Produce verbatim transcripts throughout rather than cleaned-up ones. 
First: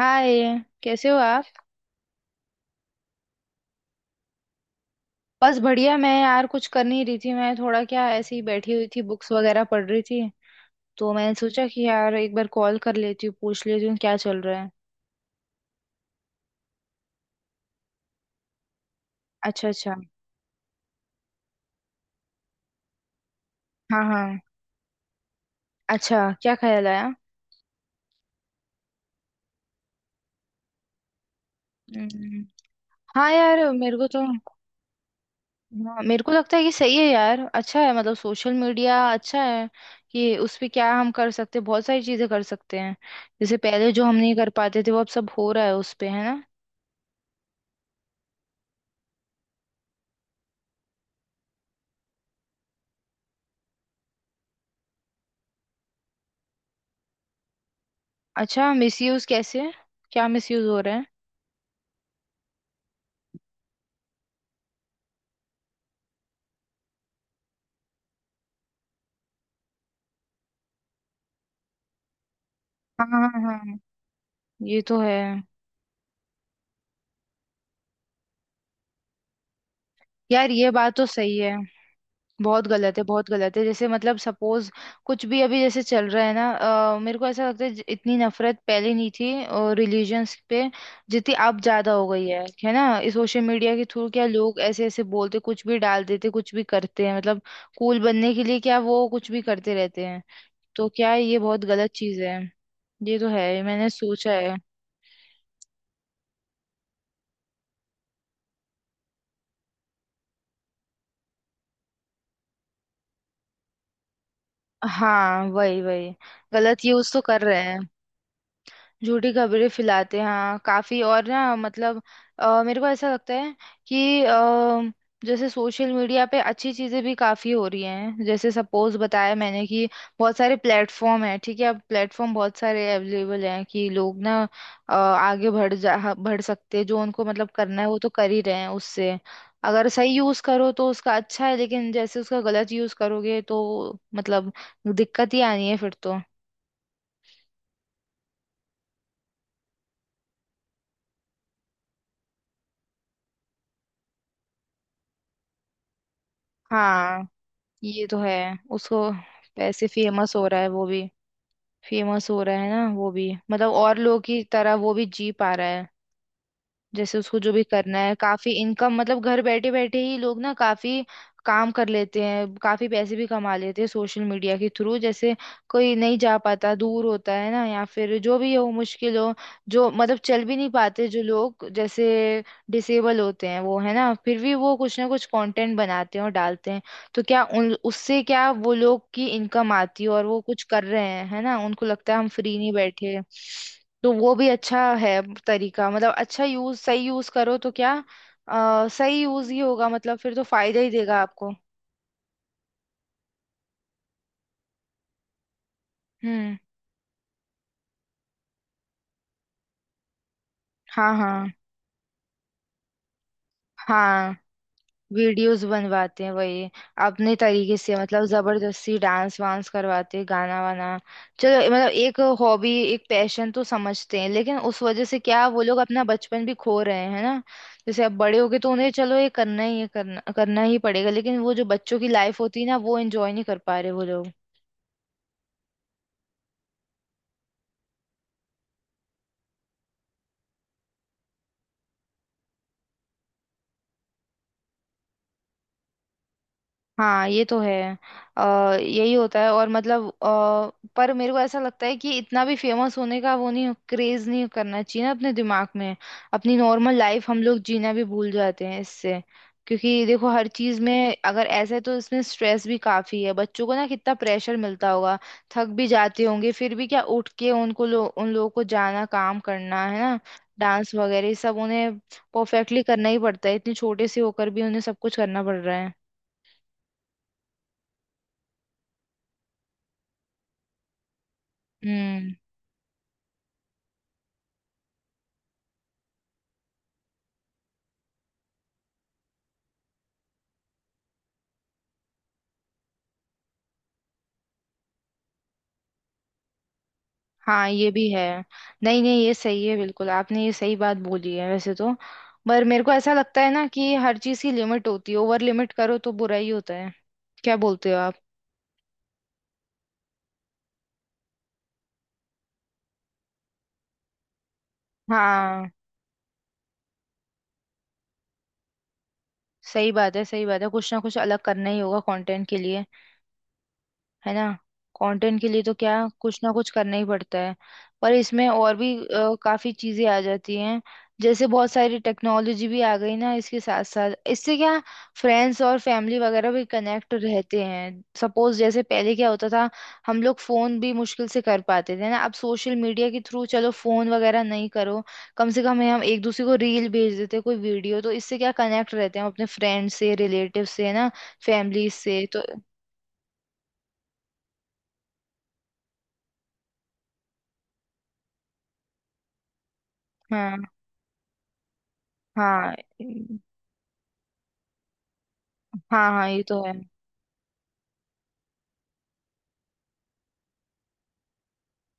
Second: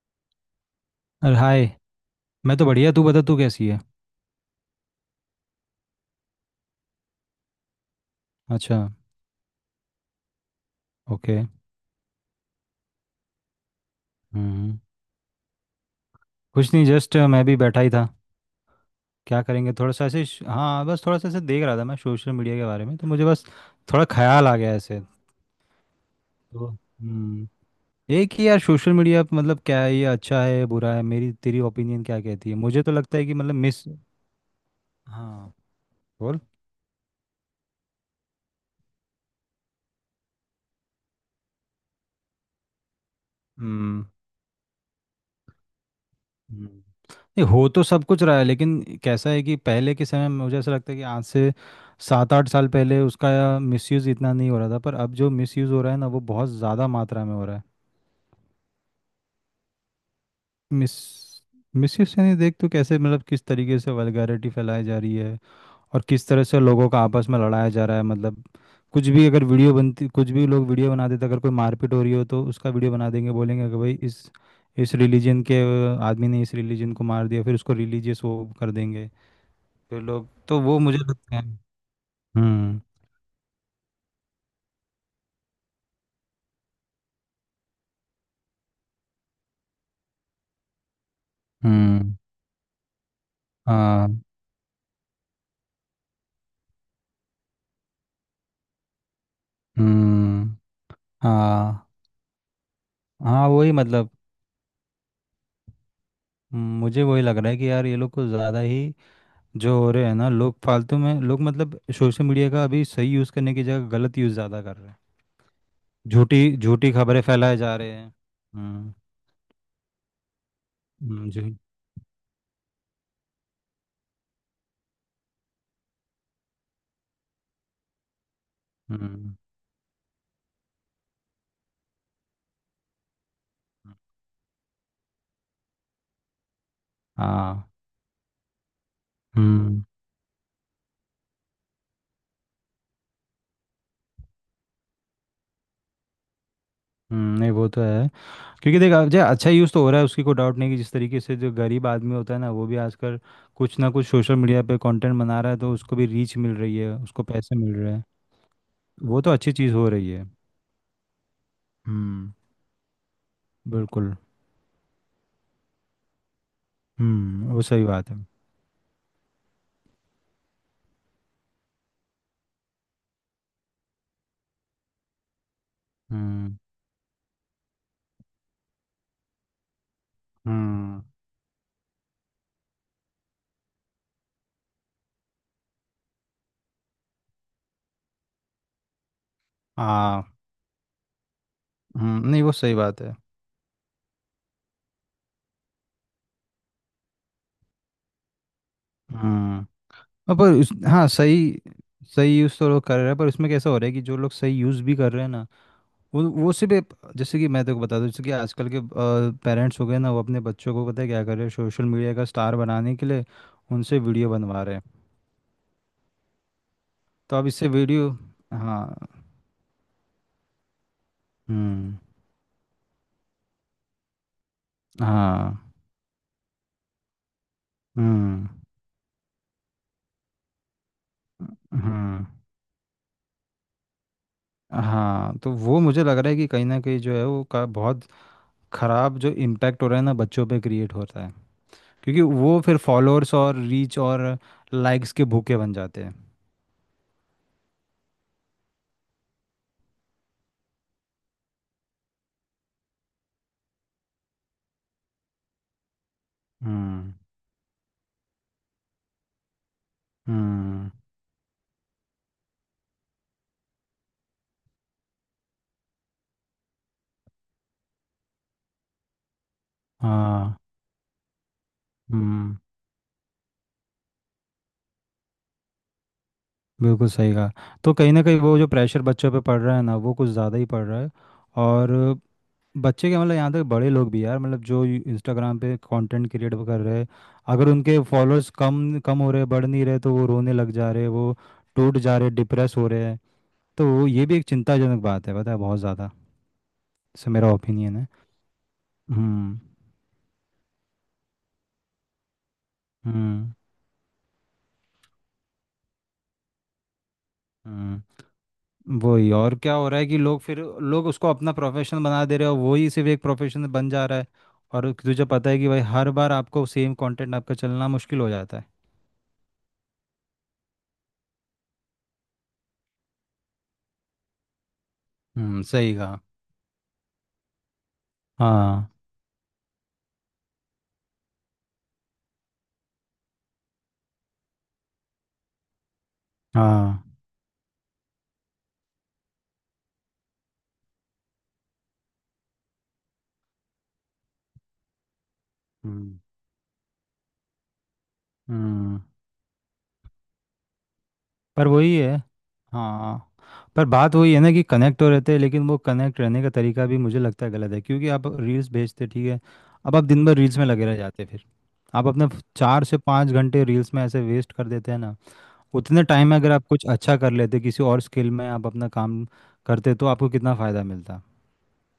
हाय। कैसे हो अरे आप? हाय। मैं तो बढ़िया, तू बता तू कैसी है। बस बढ़िया। मैं यार कुछ कर नहीं रही थी। मैं थोड़ा क्या ऐसे ही बैठी अच्छा। हुई थी, बुक्स वगैरह पढ़ रही थी। तो मैंने ओके। सोचा कि यार एक बार कॉल कर लेती हूँ, पूछ लेती हूँ क्या चल रहा है। हम्म। कुछ नहीं, जस्ट मैं भी बैठा ही था। क्या अच्छा करेंगे, थोड़ा अच्छा। सा ऐसे श- हाँ बस थोड़ा सा ऐसे देख रहा था मैं सोशल मीडिया के बारे में, तो मुझे बस हाँ थोड़ा हाँ। ख्याल आ गया ऐसे। अच्छा, क्या तो ख्याल आया? हम्म एक ही यार, सोशल मीडिया मतलब क्या है, ये अच्छा है बुरा है, मेरी तेरी ओपिनियन क्या हम्म, कहती है, मुझे तो लगता है हाँ कि मतलब यार, मिस। मेरे को तो हाँ। हाँ, मेरे को बोल। लगता है कि सही है यार, अच्छा है, मतलब सोशल मीडिया अच्छा है कि उस पे क्या हम कर सकते हैं, बहुत सारी चीजें कर सकते हैं। जैसे पहले जो हम्म। हम नहीं कर पाते थे वो अब सब हो रहा है उस पे, है ना। हम्म। नहीं हो तो सब कुछ रहा है, लेकिन कैसा है कि पहले के समय में मुझे ऐसा लगता है कि आज से सात आठ साल पहले उसका मिसयूज़ इतना नहीं हो रहा था, पर अब जो मिसयूज़ हो रहा है ना वो बहुत ज़्यादा मात्रा में हो रहा है। अच्छा, मिसयूज कैसे? क्या मिसयूज हो मिस रहा है? मिसयूज़ यानी देख तो कैसे, मतलब किस तरीके से वल्गैरिटी फैलाई जा रही है और किस तरह से लोगों का आपस में लड़ाया जा रहा है। मतलब कुछ भी अगर वीडियो बनती, कुछ भी लोग वीडियो बना देते, अगर कोई मारपीट हो रही हो तो उसका वीडियो हाँ बना देंगे, हाँ बोलेंगे हाँ, कि भाई इस ये इस तो है। रिलीजन के आदमी ने इस रिलीजन को मार दिया, फिर उसको रिलीजियस वो कर देंगे जो लोग, यार तो ये वो बात मुझे तो सही लगता है। है, बहुत हम्म। गलत है, बहुत गलत है। जैसे मतलब सपोज, कुछ भी अभी जैसे चल रहा है ना, अ, मेरे को ऐसा लगता है ज- इतनी नफरत पहले नहीं थी रिलीजन्स पे, जितनी अब ज्यादा हो हम्म। गई है है ना। इस सोशल मीडिया के थ्रू हाँ। क्या लोग ऐसे ऐसे बोलते, कुछ भी डाल देते, कुछ भी करते हैं मतलब कूल बनने के लिए क्या वो कुछ भी करते रहते हैं। हम्म। तो क्या ये बहुत हाँ, गलत चीज है। ये तो हाँ है, वही मैंने मतलब। सोचा है। हम्म, मुझे वही लग रहा है कि यार ये लोग को ज़्यादा ही जो हो रहे हैं ना, लोग फालतू में, लोग मतलब सोशल मीडिया का अभी सही यूज़ करने की जगह गलत यूज़ ज़्यादा कर रहे हैं। हाँ वही वही। झूठी गलत झूठी यूज तो खबरें कर फैलाए रहे जा हैं, रहे हैं। हम्म। झूठी खबरें फैलाते हैं, हाँ काफी, और हम्म, जी। ना मतलब अ, मेरे को ऐसा लगता है कि अ, जैसे सोशल मीडिया पे अच्छी चीजें भी काफी हो रही हैं। जैसे सपोज बताया हम्म। मैंने कि बहुत सारे प्लेटफॉर्म हैं, ठीक है, अब प्लेटफॉर्म बहुत सारे अवेलेबल हैं कि लोग ना अ, आगे बढ़ जा ह- बढ़ सकते हैं। जो उनको मतलब हाँ। करना है वो तो कर ही रहे हैं उससे। हम्म। अगर सही यूज करो तो उसका अच्छा है, लेकिन जैसे उसका गलत यूज करोगे तो मतलब दिक्कत ही आनी है फिर तो। हम्म, नहीं वो तो है, क्योंकि देख अब जो अच्छा यूज़ तो हो रहा है उसकी कोई डाउट नहीं कि जिस तरीके से जो गरीब आदमी होता है ना वो भी आजकल कुछ ना कुछ सोशल मीडिया पे कंटेंट बना रहा है, तो उसको भी रीच मिल रही है, उसको हाँ पैसे मिल रहे हैं। ये तो है। उसको वो तो अच्छी चीज़ पैसे, हो रही है। फेमस हो रहा है वो भी, फेमस हम्म। हो रहा है ना वो भी, मतलब और बिल्कुल। लोगों की तरह वो भी जी पा रहा है। जैसे उसको जो हम्म भी वो सही करना बात है, है। काफी इनकम मतलब घर बैठे बैठे ही लोग ना काफी काम कर लेते हैं, काफी पैसे भी कमा लेते हैं सोशल मीडिया के थ्रू। जैसे कोई नहीं जा हम्म। पाता, दूर होता है ना, या फिर जो भी हो, मुश्किल हो, जो मतलब चल भी नहीं हम्म। पाते जो लोग, जैसे डिसेबल होते हैं वो, है ना, फिर भी वो कुछ ना कुछ कंटेंट बनाते हैं और डालते हैं। तो क्या उन उससे क्या वो लोग की इनकम आती है और हाँ। वो कुछ कर रहे हैं, है ना, उनको लगता है हम हम्म। नहीं वो फ्री नहीं सही बात है। बैठे। तो वो भी अच्छा है तरीका, मतलब अच्छा यूज सही यूज करो तो क्या अ, सही यूज ही हम्म। होगा मतलब, फिर हाँ, तो पर उस फायदा ही हाँ देगा आपको। सही सही यूज़ तो लोग कर रहे हैं, पर उसमें कैसा हो रहा है कि जो लोग सही यूज़ भी कर रहे हैं ना वो वो हम्म। सिर्फ एक- जैसे कि मैं तेको बता दूं, जैसे कि आजकल के पेरेंट्स हो गए ना, वो अपने बच्चों को पता है हाँ क्या कर रहे हाँ हैं सोशल मीडिया का स्टार बनाने के लिए, उनसे वीडियो हाँ। बनवा रहे हैं। वीडियोस बनवाते हैं वही, अपने तो अब इससे तरीके से वीडियो। मतलब जबरदस्ती हाँ। डांस वांस करवाते हैं, गाना वाना। चलो मतलब हम्म। एक हॉबी एक पैशन तो समझते हैं, लेकिन उस वजह से क्या हाँ। वो लोग अपना बचपन भी खो रहे हैं, है ना। जैसे अब बड़े हो हम्म। गए तो उन्हें चलो ये करना ही है, करना करना ही पड़ेगा, लेकिन वो जो बच्चों की हम्म। लाइफ होती है ना, वो एंजॉय नहीं कर पा रहे वो लोग। हाँ, तो वो मुझे लग रहा है कि कहीं ना कहीं जो है वो का बहुत ख़राब जो इम्पैक्ट हो रहा है ना बच्चों पे क्रिएट होता है, क्योंकि वो फिर फॉलोअर्स और रीच और लाइक्स के भूखे बन जाते हैं। हाँ ये तो है। अ, यही होता है और मतलब अ, पर मेरे को ऐसा लगता है कि इतना भी फेमस होने का वो नहीं, क्रेज नहीं करना चाहिए ना अपने दिमाग में। अपनी नॉर्मल हम्म। लाइफ हम लोग जीना भी भूल जाते हैं इससे। क्योंकि देखो हर चीज हम्म। में अगर ऐसा है तो इसमें स्ट्रेस भी काफी है, बच्चों को ना कितना प्रेशर मिलता होगा, थक भी जाते होंगे, फिर भी क्या उठ के उनको लो, उन लोगों को जाना, काम करना है ना। हाँ। डांस वगैरह ये सब उन्हें हम्म परफेक्टली करना ही पड़ता है, इतने छोटे से होकर भी उन्हें सब कुछ करना पड़ रहा है। बिल्कुल सही कहा। तो कहीं ना कहीं वो जो प्रेशर बच्चों पे पड़ रहा है ना वो कुछ ज़्यादा ही पड़ रहा है। और हम्म। बच्चे के मतलब यहाँ तक बड़े लोग भी यार, मतलब जो इंस्टाग्राम पे कंटेंट क्रिएट कर रहे हैं, अगर उनके फॉलोअर्स कम कम हो रहे बढ़ नहीं रहे, तो वो रोने लग जा रहे हैं, वो टूट जा रहे, डिप्रेस हो रहे हैं। तो वो- ये भी एक चिंताजनक बात है पता है, बहुत ज़्यादा से मेरा हाँ ये ओपिनियन है। भी है। नहीं नहीं ये हम्म। सही है, बिल्कुल आपने ये सही बात बोली है वैसे तो। पर मेरे को ऐसा लगता है हम्म। ना कि हर चीज की लिमिट होती है, ओवर लिमिट करो तो बुरा ही होता है। क्या बोलते हो हम्म आप? वही, और क्या हो रहा है कि लोग फिर लोग उसको अपना प्रोफेशन बना दे रहे हो, वही सिर्फ एक प्रोफेशन बन जा रहा है और तुझे पता है कि हाँ भाई हर बार आपको सेम कंटेंट आपका चलना मुश्किल हो जाता है। सही बात है, सही बात है, कुछ ना कुछ अलग करना ही होगा कंटेंट के लिए, है ना। कंटेंट के लिए हम्म तो क्या सही कहा। कुछ ना कुछ करना ही पड़ता है। पर इसमें और भी हाँ। अ, काफी चीजें आ जाती हैं। जैसे बहुत सारी टेक्नोलॉजी भी आ गई ना इसके साथ साथ, इससे क्या फ्रेंड्स और फैमिली वगैरह भी हाँ। कनेक्ट रहते हैं। सपोज जैसे पहले क्या होता था, हम लोग फोन भी मुश्किल से कर पाते थे ना, अब सोशल मीडिया के थ्रू चलो फोन वगैरह नहीं करो, कम से कम हम हम्म। एक दूसरे को रील भेज देते, कोई वीडियो, तो इससे क्या कनेक्ट हम्म। रहते हैं हम अपने फ्रेंड से, रिलेटिव से, है ना, पर फैमिली वही है। से तो। हाँ, पर बात वही है ना कि कनेक्ट तो रहते हैं, लेकिन वो कनेक्ट रहने का तरीका भी मुझे लगता है गलत है, क्योंकि आप रील्स भेजते ठीक है, अब आप दिन भर हाँ रील्स में लगे रह जाते हैं, फिर आप अपने फ- हाँ चार से पाँच घंटे रील्स में ऐसे वेस्ट कर देते हैं ना। उतने हाँ। हाँ टाइम में ये अगर तो आप है। कुछ अच्छा कर लेते किसी और स्किल में, आप अपना काम करते तो आपको कितना फ़ायदा मिलता।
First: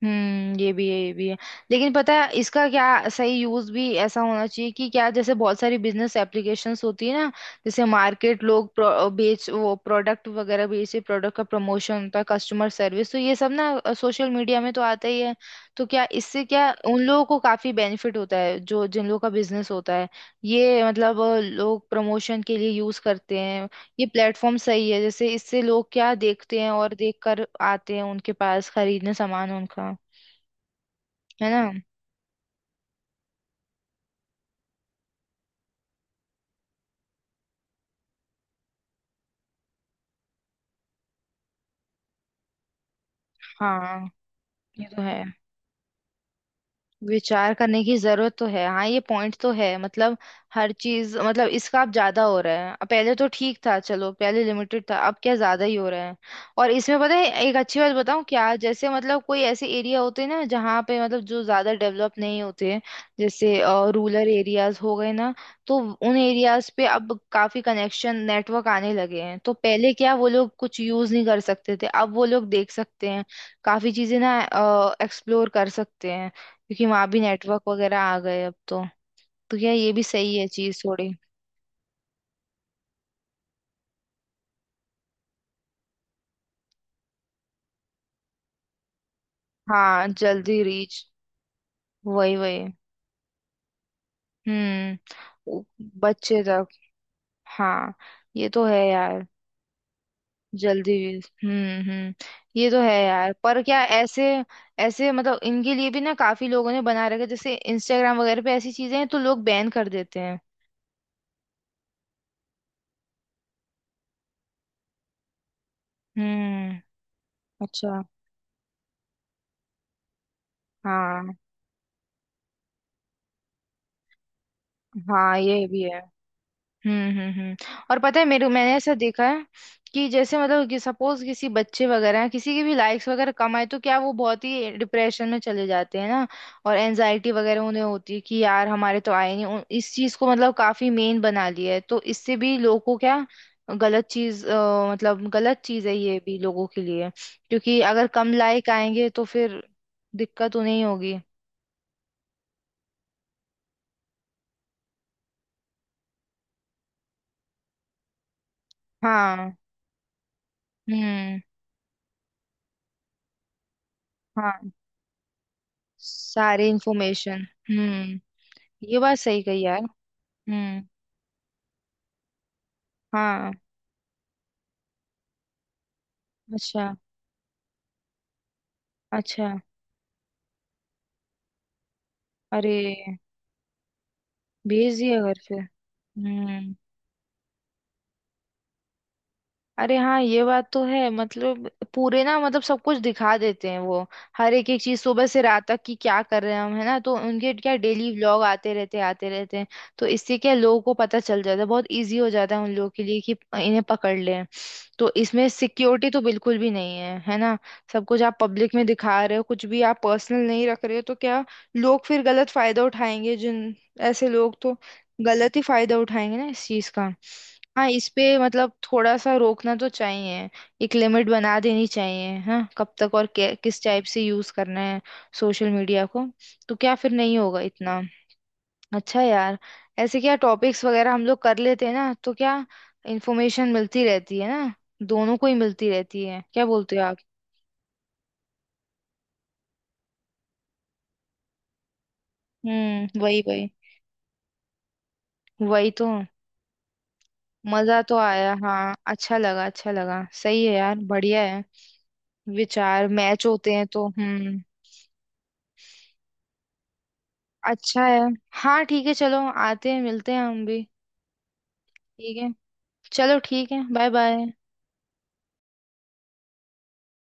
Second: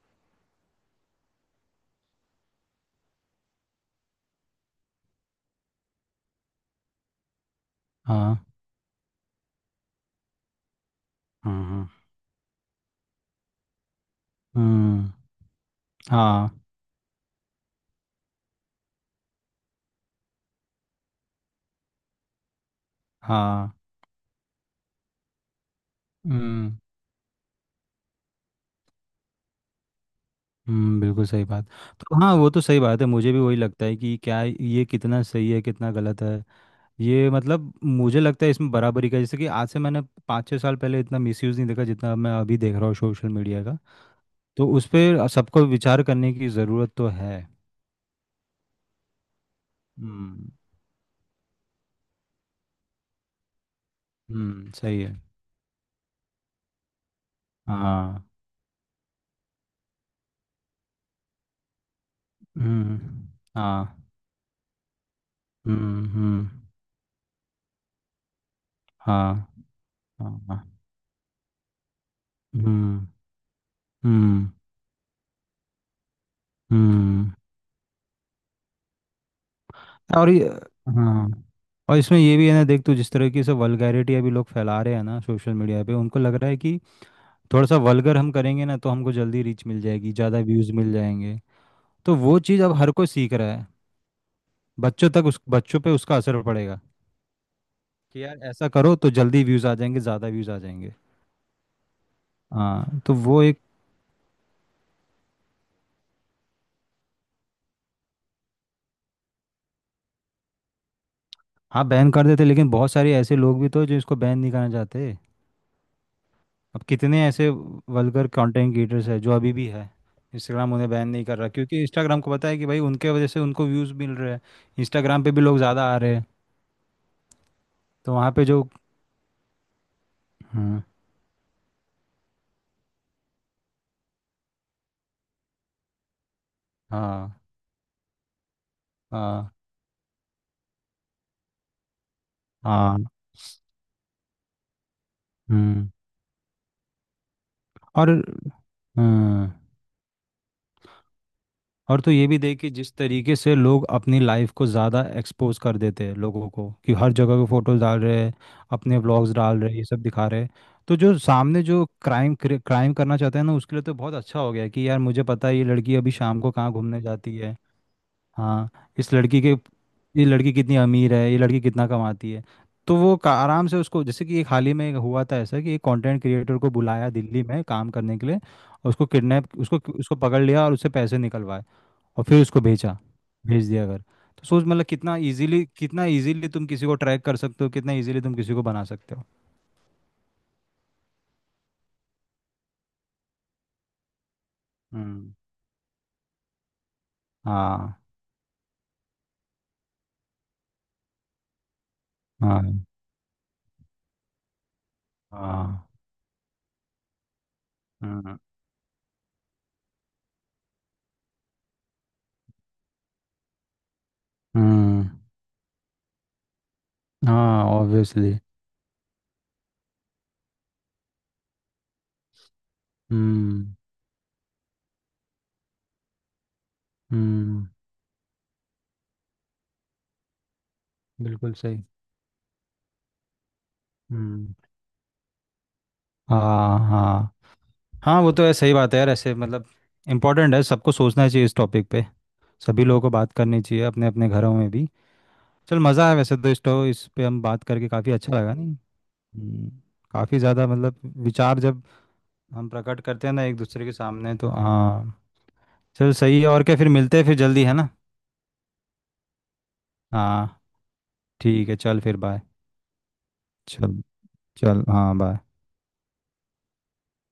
हम्म ये भी है, ये भी है। लेकिन पता है इसका क्या सही यूज भी ऐसा होना चाहिए कि क्या, जैसे बहुत सारी बिजनेस एप्लीकेशंस होती है ना, जैसे हाँ। मार्केट लोग प्रो, बेच, वो प्रोडक्ट वगैरह बेचे, प्रोडक्ट का हाँ। हाँ। प्रमोशन होता है, कस्टमर सर्विस, तो ये सब ना सोशल मीडिया में तो आता हम्म। ही है। तो क्या इससे हाँ। क्या उन लोगों को काफी बेनिफिट होता है जो जिन लोगों का बिजनेस होता है। ये मतलब अ, लोग प्रमोशन के लिए यूज करते हैं हाँ। ये प्लेटफॉर्म, सही है। जैसे इससे लोग क्या देखते हैं हम्म। और देख कर आते हैं उनके पास खरीदने सामान उनका, हम्म बिल्कुल सही है ना। बात। तो हाँ वो तो सही बात है, मुझे भी वही लगता है कि क्या ये कितना सही है कितना गलत है, ये मतलब मुझे लगता है इसमें बराबरी का, जैसे कि आज से मैंने पाँच छः साल पहले इतना मिसयूज़ नहीं देखा जितना मैं अभी देख रहा हूँ सोशल मीडिया का। हाँ तो उस ये तो है। पर सबको विचार करने की ज़रूरत तो है। विचार करने की जरूरत तो है, हाँ ये पॉइंट तो है मतलब। हम्म। हर चीज मतलब इसका अब ज्यादा हो रहा है, अब पहले तो ठीक था, चलो पहले हम्म लिमिटेड था, सही है। अब क्या ज्यादा ही हो रहा है। और इसमें पता है एक अच्छी बात बताऊं हाँ। क्या, जैसे मतलब कोई ऐसे एरिया होते हैं ना जहाँ पे मतलब जो ज्यादा डेवलप नहीं होते हैं, हम्म। जैसे हाँ। रूरल एरियाज हो गए ना, तो हम्म। उन हम्म। एरियाज पे अब काफी कनेक्शन नेटवर्क आने लगे हैं। हाँ। तो पहले क्या वो हाँ। लोग हाँ। कुछ यूज नहीं कर सकते थे, अब वो लोग देख हम्म। सकते हैं काफी चीजें ना, हम्म। एक्सप्लोर कर सकते हैं, क्योंकि वहां भी हम्म। नेटवर्क वगैरह आ गए अब तो। तो क्या ये भी और सही है ये। चीज, थोड़ी। हाँ, और इसमें ये भी है ना देख तू, जिस तरह की सब वल्गैरिटी अभी लोग फैला रहे हैं ना सोशल मीडिया पे, उनको लग रहा है कि थोड़ा सा वल्गर हम करेंगे ना तो हमको जल्दी रीच मिल हाँ जाएगी, ज़्यादा जल्दी व्यूज़ मिल रीच। जाएंगे, तो वही वो वही। चीज़ अब हर कोई सीख रहा है। हम्म। बच्चों तक, उस उ- बच्चों पे उसका बच्चे असर तक। पड़ेगा हाँ कि यार ये तो ऐसा है करो तो यार, जल्दी व्यूज़ आ जाएंगे, ज़्यादा व्यूज़ आ जल्दी जाएंगे। रीच। हम्म हम्म। ये तो है हाँ, तो यार, वो एक। पर क्या ऐसे ऐसे मतलब इनके लिए भी ना काफी लोगों ने बना रखा है, जैसे इंस्टाग्राम वगैरह पे ऐसी चीजें हैं तो लोग बैन कर देते हैं। हाँ बैन कर देते, लेकिन बहुत सारे ऐसे लोग भी तो जो इसको बैन नहीं करना चाहते। हम्म। अब कितने ऐसे अच्छा। वल्गर कंटेंट क्रिएटर्स है जो अभी भी है, इंस्टाग्राम उन्हें बैन नहीं हाँ कर रहा, क्योंकि इंस्टाग्राम को पता है कि भाई उनके वजह से उनको व्यूज़ मिल रहे हैं, इंस्टाग्राम पे हाँ भी लोग ये भी ज़्यादा आ है। रहे हैं। हम्म हम्म हम्म। और तो पता है वहाँ पे मेरे, जो। मैंने ऐसा देखा है कि जैसे मतलब कि हम्म, सपोज किसी बच्चे वगैरह हैं, किसी के भी लाइक्स वगैरह कम आए तो क्या वो बहुत ही डिप्रेशन में चले जाते हैं ना, और एनजाइटी हाँ। वगैरह उन्हें होती है कि यार हमारे तो आए नहीं, हाँ। उन- इस चीज को मतलब काफी मेन बना लिया है तो इससे भी लोगों को हाँ। क्या गलत चीज अ, मतलब गलत चीज हम्म। है ये भी लोगों के लिए, क्योंकि अगर और। कम लाइक आएंगे तो हम्म। फिर दिक्कत उन्हें ही होगी। और तो ये भी देख कि जिस तरीके से लोग अपनी लाइफ को ज़्यादा एक्सपोज कर देते हैं लोगों को, कि हर जगह के फोटोज डाल रहे हैं, अपने व्लॉग्स हाँ। डाल रहे हैं, ये सब दिखा रहे हैं। तो जो हम्म। सामने जो क्राइम क्राइम करना चाहते हैं ना उसके लिए तो बहुत अच्छा हो गया हाँ, है कि यार मुझे पता है ये लड़की अभी शाम को सारी कहाँ घूमने जाती इंफॉर्मेशन। है। हम्म, हाँ, ये इस बात लड़की सही के, कही यार। ये लड़की कितनी हम्म। अमीर है, ये लड़की कितना कमाती है। तो वो का- हाँ। आराम से उसको, जैसे कि एक हाल ही में हुआ था ऐसा कि एक कंटेंट क्रिएटर को अच्छा, बुलाया दिल्ली में काम करने के लिए, और उसको अच्छा। किडनैप, उसको उसको पकड़ लिया और उससे पैसे निकलवाए और फिर उसको अरे, भेजा, भेज दिया अगर। तो सोच मतलब भेज कितना दिया घर फिर, इजीली, कितना इजीली तुम हम्म। किसी को ट्रैक कर सकते हो, कितना इजीली तुम किसी को बना सकते हो। अरे हाँ ये बात तो है, मतलब पूरे ना मतलब सब कुछ दिखा देते हैं वो, हर एक एक चीज सुबह हम्म। से रात तक की क्या कर रहे हैं हम, है ना, तो उनके क्या हाँ। डेली व्लॉग आते रहते आते रहते हैं। तो इससे क्या लोगों को पता चल जाता है, बहुत इजी हो जाता है हाँ। उन लोगों के लिए कि इन्हें पकड़ लें। तो इसमें हाँ। सिक्योरिटी तो बिल्कुल भी नहीं है, है ना। सब कुछ आप हम्म। पब्लिक में दिखा रहे हो, कुछ भी आप पर्सनल नहीं रख रहे हो, तो क्या लोग फिर गलत फायदा उठाएंगे जिन, ऐसे लोग तो हम्म। गलत ही फायदा उठाएंगे ना इस चीज का। हाँ, हाँ इस पे ऑब्वियसली। मतलब थोड़ा सा रोकना तो चाहिए, एक लिमिट बना देनी चाहिए हाँ, कब तक और कै- हम्म। किस टाइप से यूज करना है सोशल मीडिया को, तो क्या फिर नहीं होगा हम्म। इतना। अच्छा यार ऐसे क्या टॉपिक्स वगैरह हम लोग बिल्कुल कर सही। लेते हैं ना, तो क्या इंफॉर्मेशन मिलती रहती है हम्म। ना, दोनों को ही मिलती रहती है। क्या हाँ। बोलते हो आप? हाँ। हाँ वो तो है, सही बात है यार। ऐसे मतलब इम्पोर्टेंट है, सबको सोचना चाहिए इस टॉपिक पे, सभी लोगों को हम्म बात वही करनी वही, चाहिए अपने अपने घरों में भी। चल वही मज़ा तो। आया, वैसे तो इस तो इस पे हम बात करके मजा काफ़ी तो अच्छा आया लगा, नहीं। हाँ, अच्छा लगा, हम्म, अच्छा लगा, काफी सही ज्यादा है यार, मतलब बढ़िया विचार है। जब हम प्रकट विचार करते हैं ना मैच एक होते हैं दूसरे के तो सामने, तो हम्म। हाँ। चल सही है, और क्या फिर मिलते हैं फिर जल्दी, है ना। अच्छा है। हाँ ठीक है चलो, आते हैं मिलते हैं हाँ। हम भी। ठीक है चल फिर ठीक बाय। है। चलो ठीक है, चल। Bye bye. चल हाँ, बाय।